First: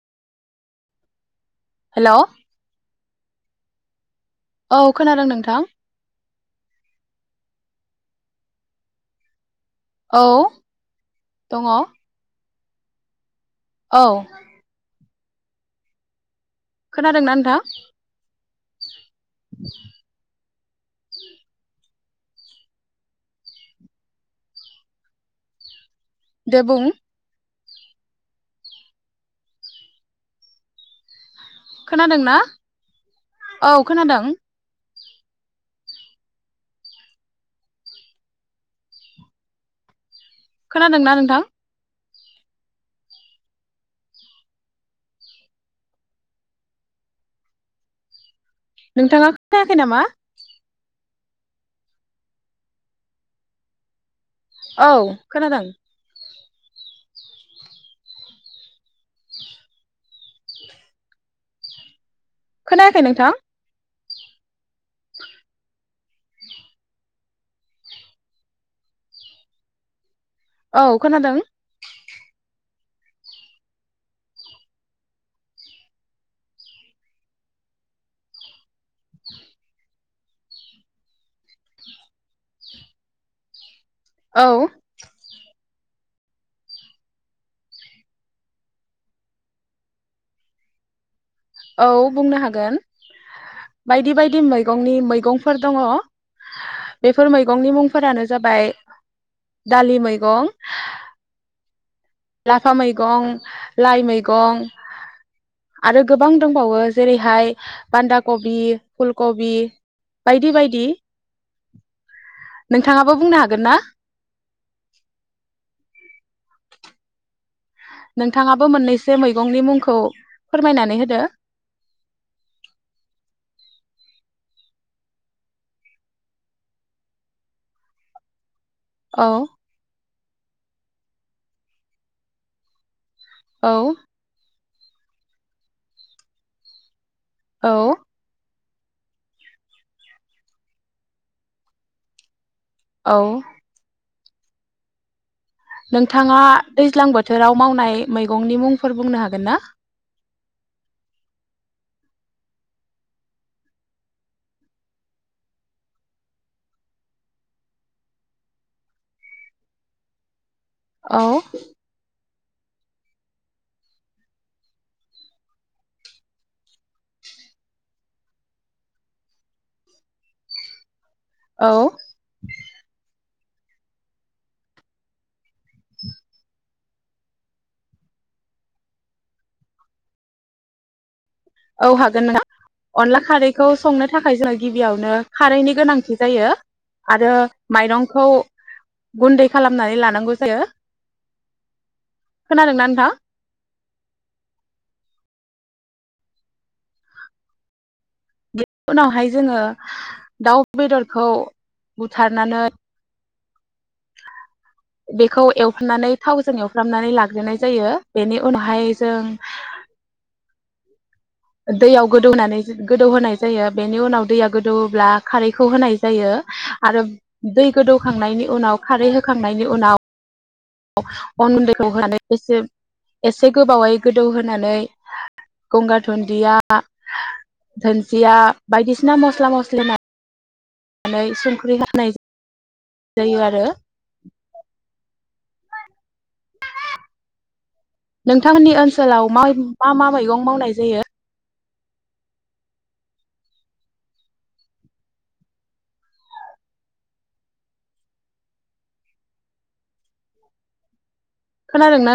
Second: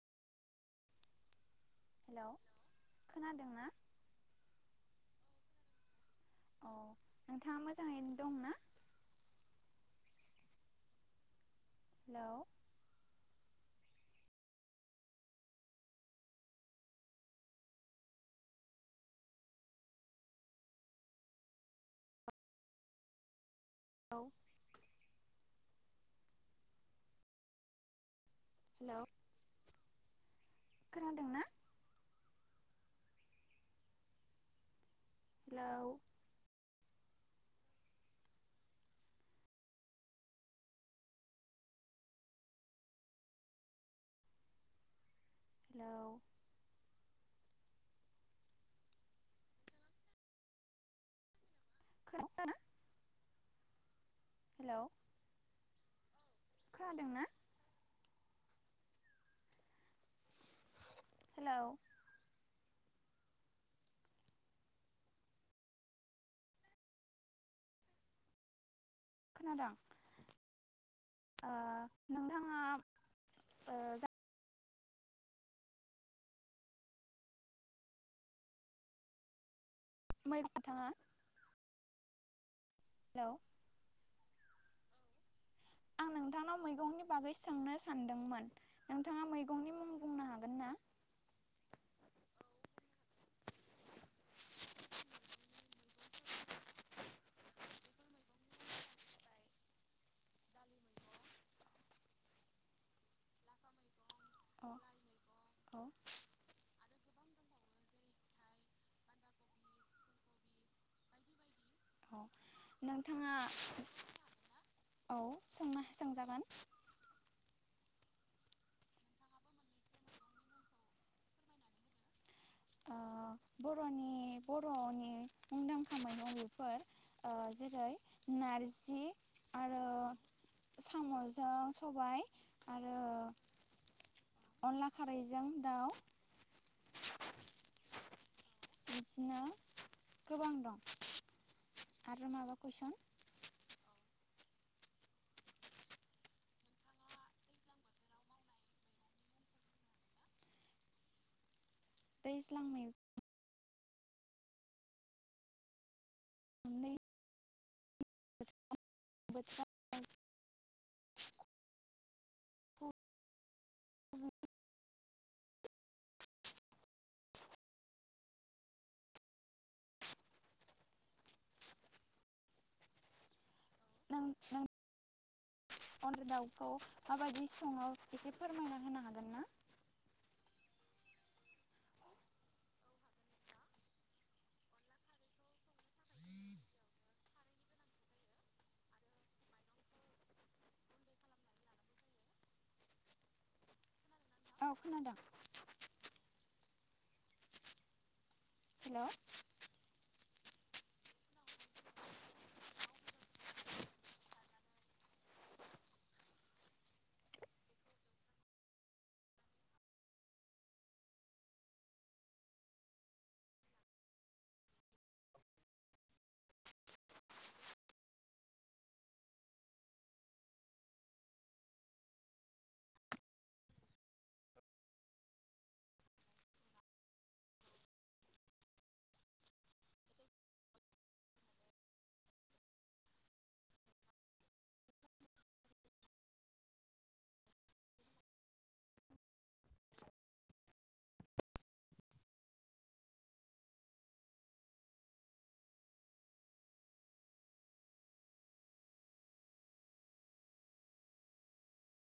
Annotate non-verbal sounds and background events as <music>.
Hello खोनादों ना? औ खोनादों नोंथां। औ नोंथाङा मोजाङै दं ना? औ दङ हेलौ औ खोनादोंना नोंथां? औ। देबुं हेलौ' खोनादों ना? खोनादों ना औ खोनादों। हेलौ। खोनादोंना नोंथां? हेलौ नोंथाङा खोनायाखै नामा? खोनादोंना? हेलौ औ खोनादों। खोनादोंना? हेलौ, खोनायाखै नोंथां? खोनादों। औ खोनादों। ओ नोंथाङा जा ओमफ्राय नोंथाङा? हेलौ, औ। आं नोंथांनाव मैगंनि बागै सोंनो सानदोंमोन नोंथाङा मैगंनि मुं बुंनो हागोन ना? औ बुंनो हागोन बायदि- बायदि मैगंनि मैगंफोर दङ बेफोर मैगंनि मुंफोरानो जाबाय दालि मैगं लाफा मैगं, लाइ मैगं औ औ आरो गोबां दंबावो। जेरैहाय बान्दा कबि, फुलकबि बायदि बायदि। औ नोंथाङाबो नोंथाङा बुंनो हागोन ना औ सोंनाया सोंजागोन। नोंथाङाबो मोननैसो मैगंनि मुंखौ फोरमायनानै होदो। बर'नि बर'नि मुंदांखा मैगंफोर जेरै नारजि, औ। आरो साम'जों सबाय आरो औ। अनला खारैजों दाउ, औ। बिदिनो गोबां दं आरो माबाखौ कुइसन? औ नोंथाङा दैज्लां बोथोराव मावनाय मैगंनि मुंफोर बुंनो हागोन ना? दैल्जां मै <unintelligible> औ। औ। नों अनला दाउखौ माबायदि सङो एसे फोरमायना होनो हागोन ना? औ हागोन नोंथा अनला खारैखौ संनो थाखाय जोङो गिबियावनो खारैनि गोनांथि जायो आरो माइरंखौ गुन्दै खालामनानै लानांगौ जायो। खोनादोंना नोंथां? औ खोनादों। बेनि हेलौ उनावहाय जोङो दाउ बेदरखौ बुथारनानै बेखौ एवफ्रामनानै थावजों एवफ्रामनानै लाग्रोनाय जायो बेनि उनावहाय जों दैयाव गोदौनानै गोदौहोनाय जायो। बेनि उनाव दैया गोदौ्ला खारैखौ होनाय जायो आरो दै गोदौखांनायनि उनाव खारै होखांनायनि उनाव अ'न गुन्दैखौ होनानै एसे एसे गोबावै गोदौहोनानै गंगार दुन्दिया, दुनदिया बायदिसिना मस्ला मस्लि होन नानै संख्रि होनाय जायो आरो। नोंथांमोननि ओनसोलाव मा मा मैगं मावनाय जायो? खोनादोंना?